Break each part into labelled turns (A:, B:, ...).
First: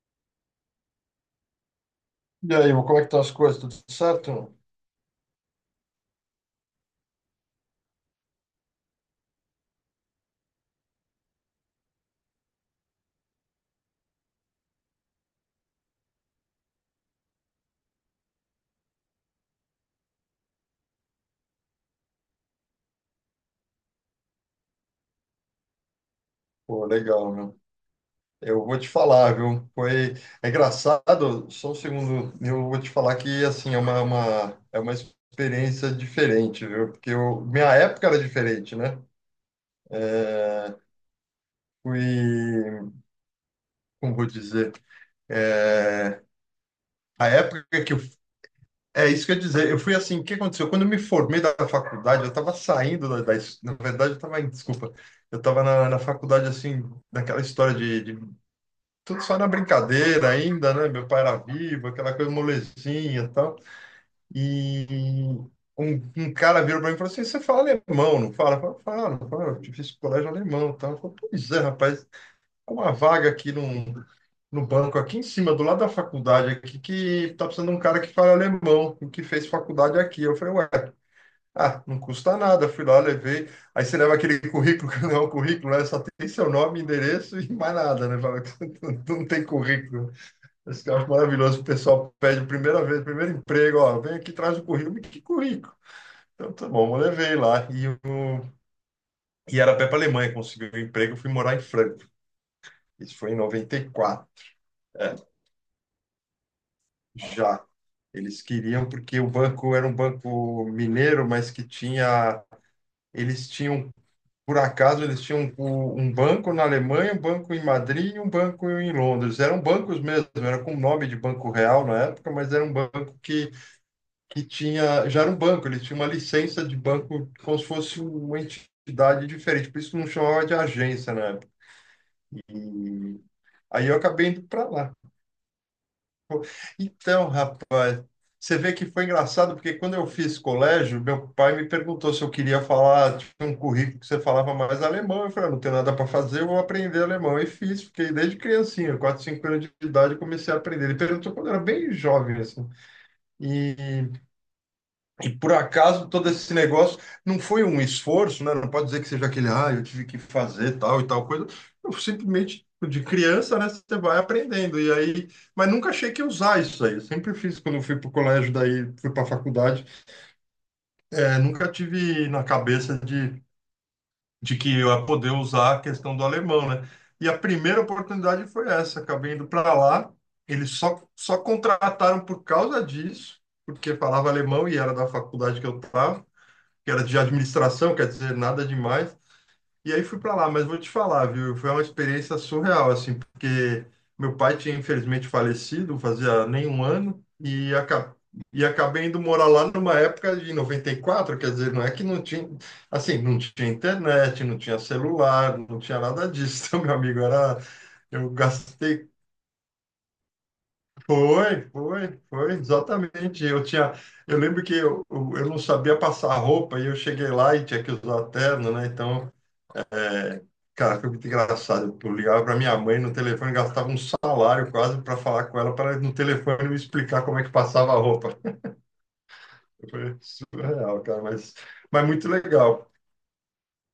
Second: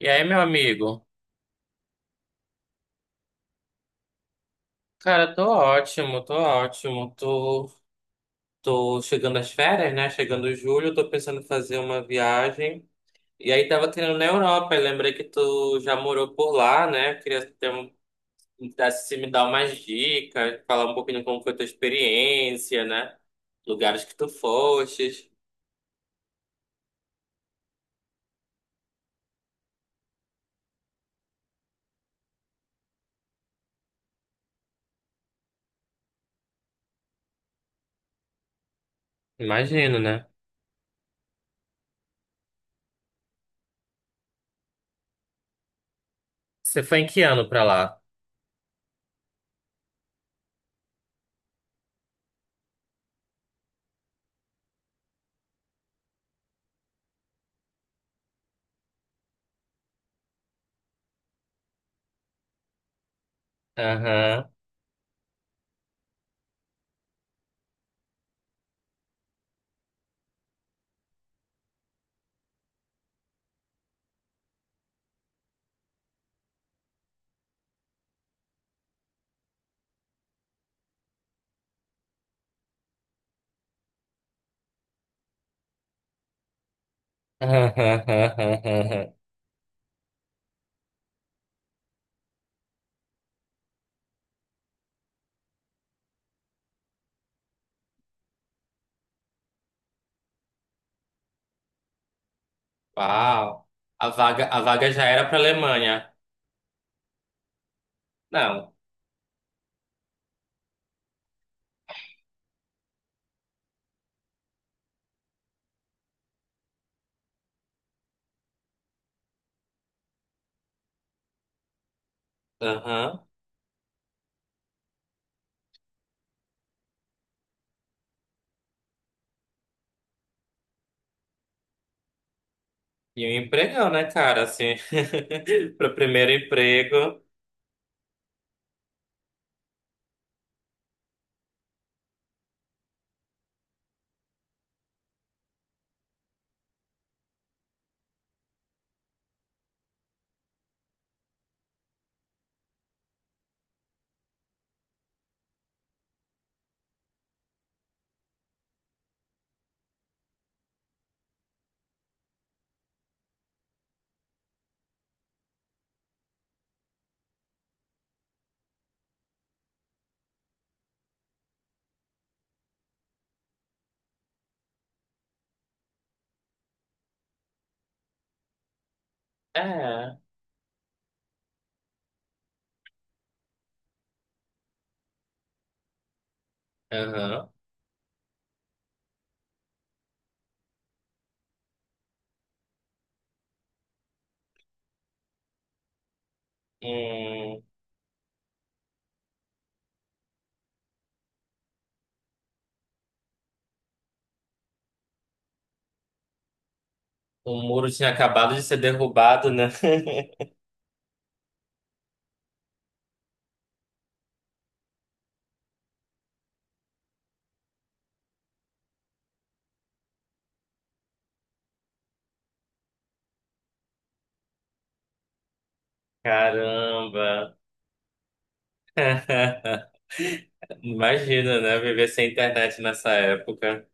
A: E aí, meu amigo?
B: E aí, meu, como é que estão as coisas? Tudo certo?
A: Cara, tô ótimo, tô ótimo. Tô chegando às férias, né? Chegando em julho, tô pensando em fazer uma viagem. E aí, tava querendo na Europa. Eu lembrei que tu já morou por lá, né? Queria ter um, dar- Se me dar umas dicas, falar um pouquinho como foi tua experiência, né? Lugares que tu fostes.
B: Pô, legal, meu. Eu vou te falar, viu? É engraçado, só um segundo. Eu vou te falar que, assim, é uma experiência diferente, viu? Minha época era diferente, né?
A: Imagino, né?
B: É... Fui... Como vou dizer? É...
A: Você foi em que
B: A
A: ano pra
B: época que
A: lá?
B: eu... É isso que eu ia dizer. Eu fui assim, o que aconteceu? Quando eu me formei da faculdade, eu estava saindo da... da... es- Na verdade, Desculpa. Eu estava na faculdade, assim, naquela história de tudo só na brincadeira ainda, né? Meu pai era vivo, aquela coisa molezinha e tal.
A: Aham.
B: E um, um cara virou para mim e falou assim: Você fala alemão, não fala? Eu falei, falo, falo, eu fiz colégio alemão e tal. Eu falei, pois é, rapaz, é uma vaga aqui no banco, aqui em cima, do lado da faculdade, aqui, que tá precisando de um cara que fala alemão, que fez faculdade aqui. Eu falei, ué, ah, não custa nada. Fui lá, levei. Aí você leva aquele currículo, que não é um currículo, né? Só tem seu nome, endereço e mais nada, né? Fala, não tem currículo. Esse que eu acho maravilhoso, o pessoal pede a primeira vez, primeiro emprego, ó, vem aqui, traz o currículo, mas que currículo? Então, tá bom, eu levei lá. E era pé para Alemanha, consegui o um emprego, fui morar em Franco. Isso foi em
A: Uau. A
B: 94.
A: vaga já
B: É,
A: era pra Alemanha.
B: já. Eles
A: Não,
B: queriam, porque o banco era um banco mineiro, mas que tinha. Eles tinham, por acaso, eles tinham um banco na Alemanha, um banco em Madrid e um banco em Londres. Eram bancos mesmo, era com o nome de Banco Real na época, mas era um banco
A: aham.
B: que tinha. Já era um banco, ele tinha uma licença de banco como se fosse uma entidade diferente, por isso que não chamava de agência na época. E
A: E um
B: aí
A: empregão,
B: eu
A: né,
B: acabei
A: cara?
B: indo para
A: Assim,
B: lá.
A: pro primeiro
B: Pô,
A: emprego.
B: então, rapaz, você vê que foi engraçado, porque quando eu fiz colégio, meu pai me perguntou se eu queria falar, tipo, um currículo que você falava mais alemão. Eu falei, "Ah, não tenho nada para fazer, eu vou aprender alemão." E fiz, fiquei desde criancinha, 4, 5 anos de idade, eu comecei a aprender. Ele perguntou quando eu era bem jovem, assim. E E por acaso todo esse negócio não foi um esforço, né? Não pode dizer que seja aquele, ah, eu tive que fazer tal e tal coisa. Eu simplesmente, de criança, né, você vai aprendendo. E aí, mas nunca achei que ia usar isso aí. Eu sempre fiz quando eu fui para o colégio, daí fui para a faculdade. É, nunca tive na cabeça de que eu ia poder usar a questão do alemão, né? E a primeira oportunidade foi essa. Acabei indo para lá.
A: É,
B: Eles só contrataram por causa disso, porque falava alemão e era da faculdade que eu estava, que era de
A: aham.
B: administração, quer dizer, nada demais. E aí fui para lá, mas vou te falar, viu? Foi uma experiência surreal, assim, porque meu pai tinha infelizmente falecido, fazia nem um ano,
A: Um,
B: e, e acabei indo morar lá numa época de 94, quer dizer, não é que não tinha, assim, não tinha internet, não tinha celular, não tinha nada disso, meu amigo, era,
A: o muro tinha
B: eu
A: acabado de ser
B: gastei
A: derrubado, né?
B: exatamente. Eu lembro que eu não sabia passar roupa e eu cheguei lá e tinha que usar terno, né? Então, é, cara, foi muito engraçado. Eu ligava para minha mãe no telefone, gastava um salário quase para falar com ela, para no telefone me explicar como é que
A: Caramba.
B: passava a roupa. Foi surreal, cara, mas,
A: Imagina, né?
B: mas
A: Viver
B: muito
A: sem internet
B: legal.
A: nessa época.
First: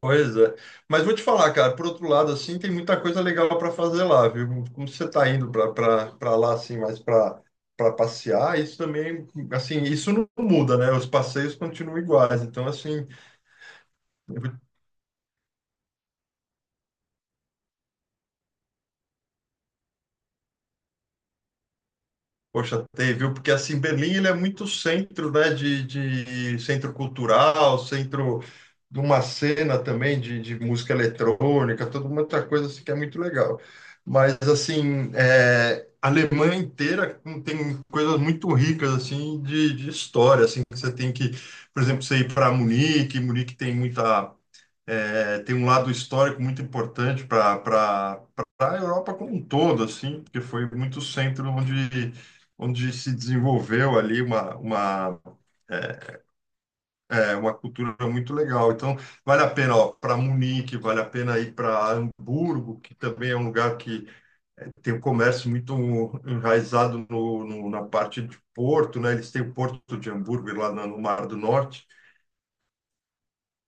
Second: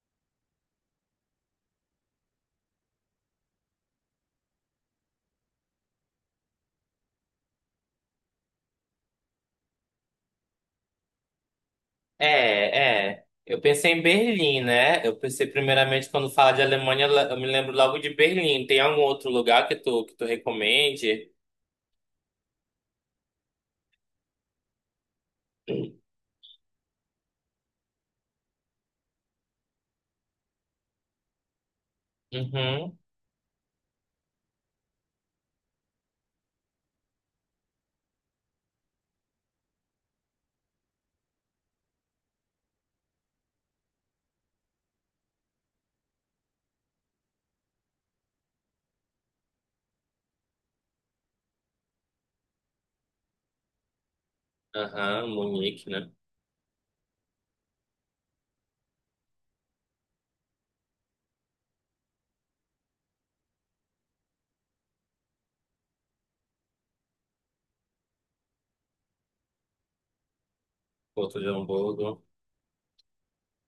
B: Pois é. Mas vou te falar, cara, por outro lado, assim, tem muita coisa legal para fazer lá, viu? Como você está indo para lá, assim, mais para passear, isso também, assim, isso não muda, né? Os passeios continuam iguais. Então, assim,
A: É, é. Eu pensei em Berlim, né? Eu pensei primeiramente quando fala de Alemanha, eu me lembro logo de Berlim. Tem algum outro lugar que tu recomende?
B: poxa, teve, viu? Porque assim, Berlim ele é muito centro, né? De centro cultural, centro de uma cena também de música eletrônica, toda uma outra coisa assim, que é
A: Uhum.
B: muito legal. Mas assim, é, a Alemanha inteira tem coisas muito ricas assim de história, assim que você tem que, por exemplo, você ir para Munique. Munique tem um lado histórico muito importante para a Europa como um todo, assim, porque foi muito centro onde se desenvolveu ali
A: Aham, Munique, né?
B: é, uma cultura muito legal. Então, vale a pena ó para Munique, vale a pena ir para Hamburgo, que também é um lugar que tem um comércio muito enraizado na parte de Porto, né? Eles têm o Porto de Hamburgo lá no Mar do
A: Porto de
B: Norte.
A: Hamburgo.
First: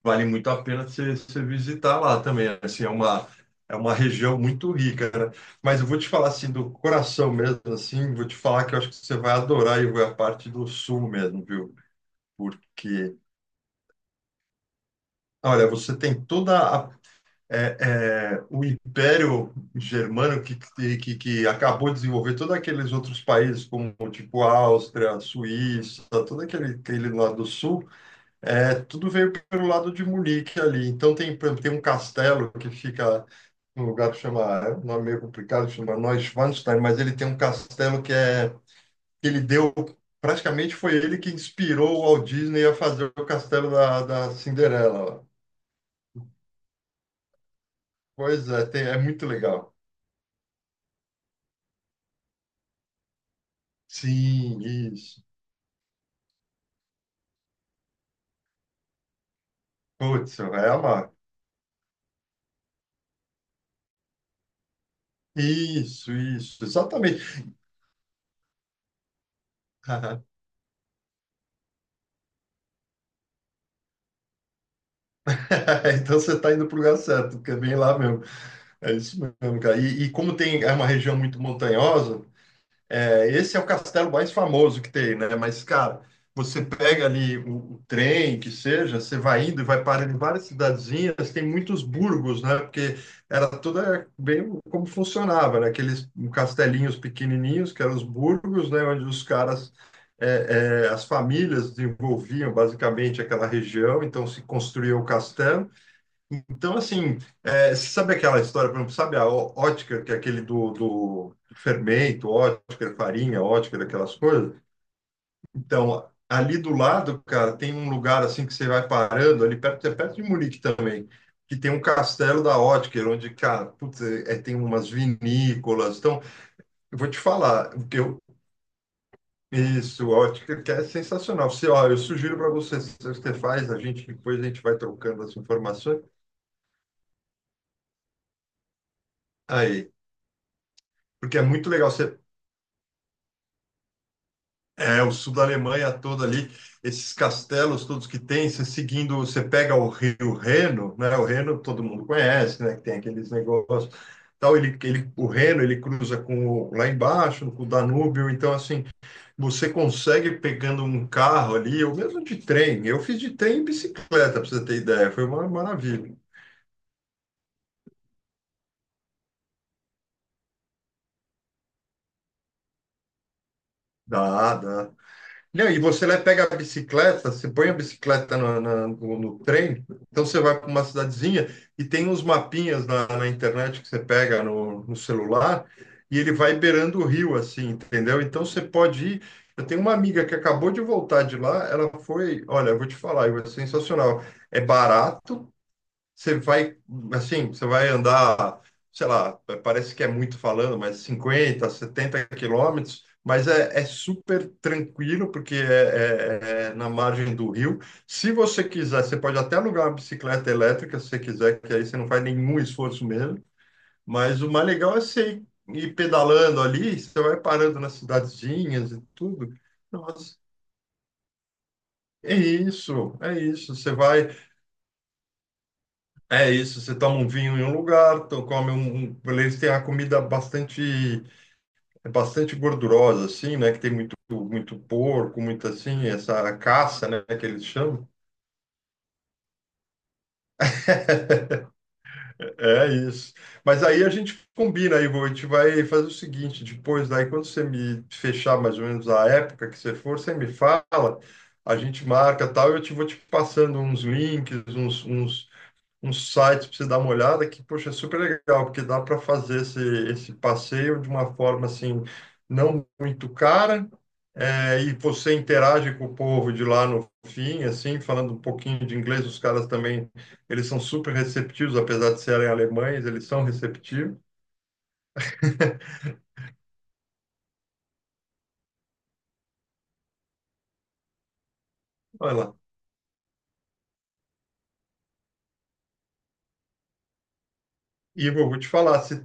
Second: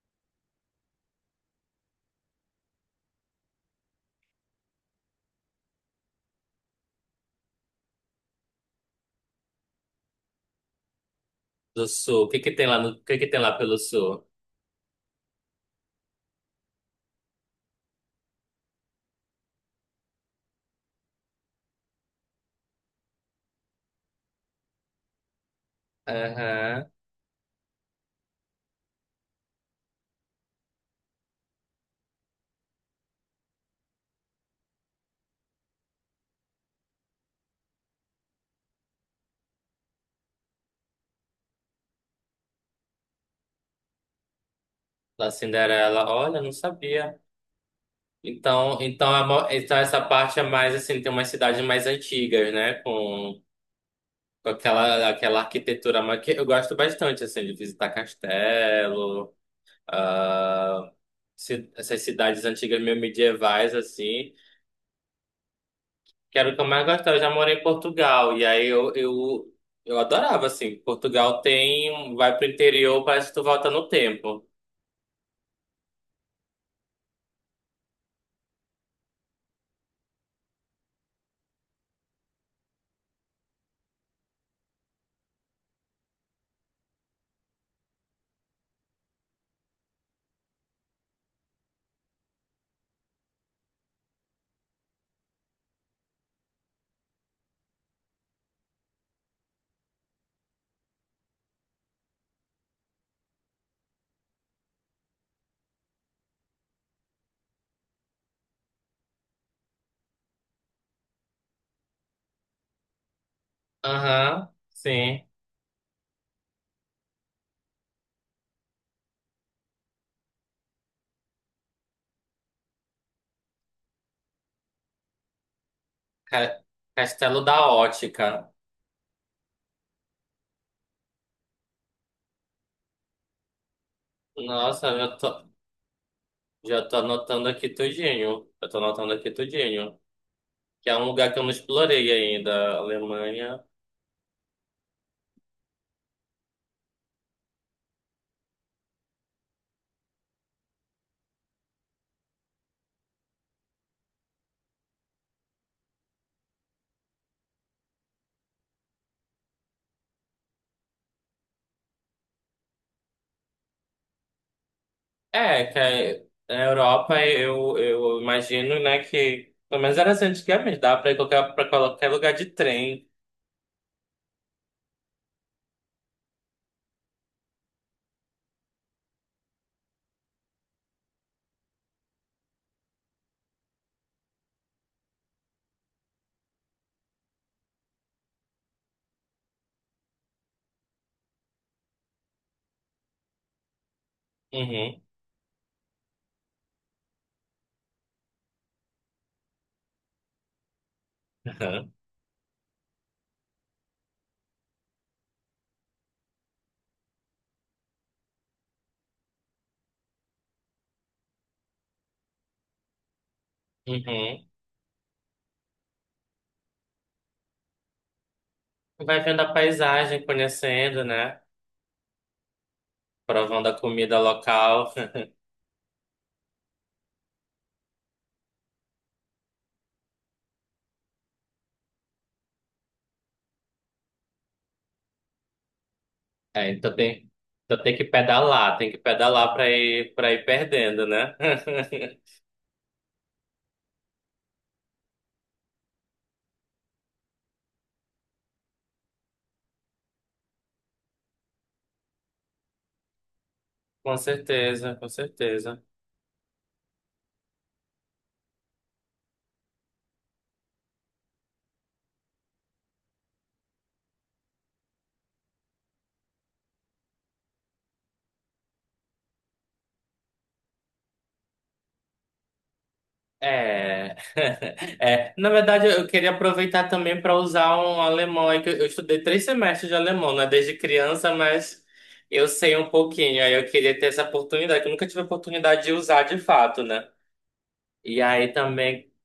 B: Vale muito a pena você visitar lá também. Assim, é uma região muito rica, né? Mas eu vou te falar assim do coração mesmo, assim, vou te falar que eu acho que você vai adorar e a parte do sul mesmo, viu?
A: Do sul. O que que tem lá no, o
B: Porque,
A: que que tem lá pelo sul?
B: olha, você tem toda a o Império Germânico que acabou de desenvolver todos aqueles outros países, como tipo Áustria, Suíça, todo aquele,
A: Aham.
B: aquele lado do sul. É, tudo veio pelo lado de Munique ali. Então tem, por exemplo, tem um castelo que fica num lugar que chama, é um nome meio complicado, chama Neuschwanstein, mas ele tem um castelo que é que ele deu, praticamente foi ele que inspirou o Walt Disney a fazer o castelo da Cinderela lá.
A: Da Cinderela. Olha, não sabia.
B: Pois é,
A: Então,
B: é
A: então, é
B: muito
A: mo-
B: legal.
A: então essa parte é mais assim, tem umas cidades mais antigas, né? Com
B: Sim,
A: aquela,
B: isso.
A: aquela arquitetura mais que eu gosto bastante, assim, de visitar castelo,
B: Putz, você vai
A: ah,
B: amar.
A: essas cidades antigas meio medievais, assim,
B: Isso,
A: que era o que
B: isso,
A: eu mais gostava. Eu
B: exatamente.
A: já morei em Portugal. E eu adorava, assim. Portugal tem. Vai pro interior, parece que tu volta no tempo.
B: Então você está indo para o lugar certo, porque é bem lá mesmo. É isso mesmo, cara. E como tem, é uma região muito montanhosa, é, esse é o castelo mais famoso que tem, né? Mas, cara, você pega ali o trem, que seja, você vai indo e vai parando em várias cidadezinhas, tem muitos burgos, né? Porque era toda bem como funcionava, né? Aqueles castelinhos pequenininhos, que eram os burgos, né? Onde os caras, as famílias desenvolviam basicamente aquela região, então se construía o castelo. Então, assim, sabe aquela história, por exemplo, sabe a Ótker, que é aquele do fermento, Ótker, farinha, Ótker, aquelas
A: Aham,
B: coisas?
A: sim.
B: Então, ali do lado, cara, tem um lugar assim que você vai parando, ali perto, é perto de Munique também, que tem um castelo da Ótker, onde, cara, putz, tem umas vinícolas. Então,
A: Ca-
B: eu vou te
A: Castelo da
B: falar, o que eu,
A: Ótica.
B: isso, Ótker, que é sensacional. Você, ó, eu sugiro para você, se você faz, a gente, depois a gente vai
A: Nossa,
B: trocando as informações.
A: já tô anotando aqui tudinho. Eu tô anotando aqui
B: Aí.
A: tudinho. Que é um lugar que
B: Porque
A: eu
B: é
A: não
B: muito legal.
A: explorei
B: Você
A: ainda, Alemanha.
B: É, o sul da Alemanha todo ali, esses castelos todos que tem, você seguindo, você pega o rio Reno, né? O Reno todo mundo conhece, né? Que tem aqueles negócios, tal, o Reno, ele cruza com o, lá embaixo, com o Danúbio, então assim, você consegue pegando um carro ali, ou mesmo de trem. Eu fiz de trem e bicicleta, para você ter ideia, foi uma
A: É, que
B: maravilha.
A: é, na Europa eu imagino, né, que pelo menos era assim antigamente, dá pra ir pra qualquer lugar de trem.
B: Dá, dá. Não, e você lá pega a bicicleta, você põe a bicicleta no trem, então você vai para uma cidadezinha e tem uns mapinhas na internet que você pega no celular e ele vai beirando o rio, assim, entendeu? Então você pode ir. Eu tenho uma amiga que acabou de voltar de lá, ela foi, olha, eu vou te falar, é sensacional. É
A: Uhum.
B: barato, você vai, assim, você vai andar, sei lá, parece que é muito falando, mas cinquenta
A: Aham.
B: setenta quilômetros, mas é, é- super tranquilo, porque é na margem do rio. Se você quiser, você pode até alugar uma bicicleta elétrica, se você quiser, que aí você não faz nenhum esforço mesmo. Mas
A: Uhum.
B: o mais legal é você ir pedalando ali, você vai parando nas cidadezinhas e
A: Vai vendo a
B: tudo.
A: paisagem,
B: Nossa,
A: conhecendo, né?
B: é isso, é
A: Provando
B: isso.
A: a
B: Você
A: comida
B: vai.
A: local.
B: É isso, você toma um vinho em um lugar. Eles têm a comida bastante gordurosa assim, né, que tem muito muito porco, muito assim, essa
A: É,
B: caça, né, que eles
A: então tem que
B: chamam.
A: pedalar, para ir perdendo, né?
B: É isso. Mas aí a gente combina, Ivo, a gente vai fazer o seguinte, depois daí quando você me fechar mais ou menos a época que você for, você me fala, a gente marca tal, eu te vou te passando uns
A: Com
B: links,
A: certeza,
B: uns,
A: com
B: uns
A: certeza.
B: um site para você dar uma olhada que, poxa, é super legal, porque dá para fazer esse passeio de uma forma assim, não muito cara, e você interage com o povo de lá no fim, assim, falando um pouquinho de inglês. Os caras também, eles são super receptivos, apesar de serem alemães, eles são
A: É,
B: receptivos.
A: é, na verdade, eu queria aproveitar também para usar um alemão aí, que eu estudei 3 semestres de alemão, né, desde criança, mas
B: Olha
A: eu
B: lá.
A: sei um pouquinho, aí eu queria ter essa oportunidade, que eu nunca tive a oportunidade de usar de fato, né? E
B: E eu
A: aí
B: vou te falar,
A: também.
B: se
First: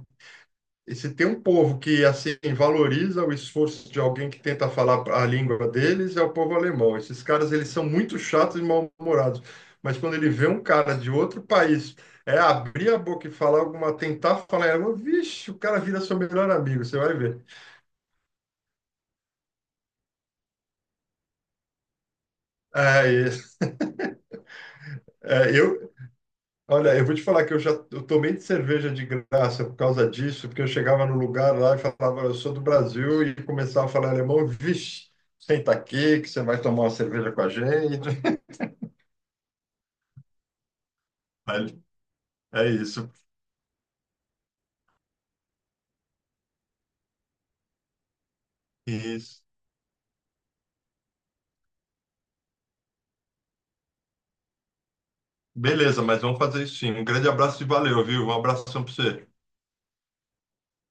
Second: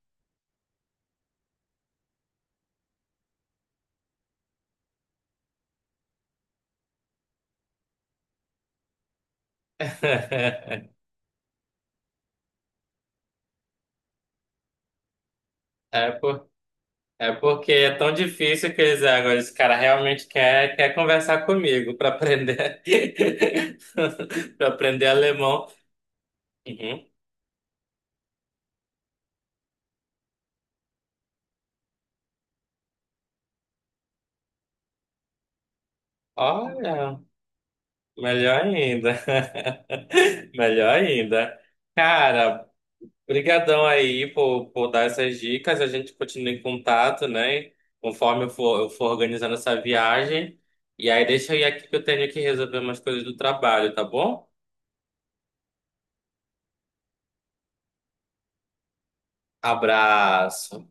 B: E se tem um povo que assim valoriza o esforço de alguém que tenta falar a língua deles, é o povo alemão. Esses caras eles são muito chatos e mal-humorados. Mas quando ele vê um cara de outro país é abrir a boca e falar alguma, tentar falar, ela, vixe, o cara vira seu
A: É.
B: melhor amigo, você vai
A: É
B: ver.
A: porque é tão difícil que eles, ah, agora esse cara realmente quer conversar comigo para aprender,
B: É, e-
A: para aprender
B: é,
A: alemão.
B: eu, olha, eu
A: Uhum.
B: vou te falar que eu já eu tomei de cerveja de graça por causa disso, porque eu chegava no lugar lá e falava, eu sou do Brasil, e começava a falar alemão, vixe, senta aqui que você vai tomar uma
A: Olha,
B: cerveja com a gente.
A: melhor ainda, melhor ainda.
B: Vale.
A: Cara,
B: É isso.
A: brigadão aí por dar essas dicas. A gente continua em contato, né? Conforme eu for
B: Isso.
A: organizando essa viagem. E aí deixa eu ir aqui que eu tenho que resolver umas coisas do trabalho, tá bom?
B: Beleza, mas vamos fazer isso sim. Um grande abraço e valeu, viu? Um abração para você.
A: Abraço.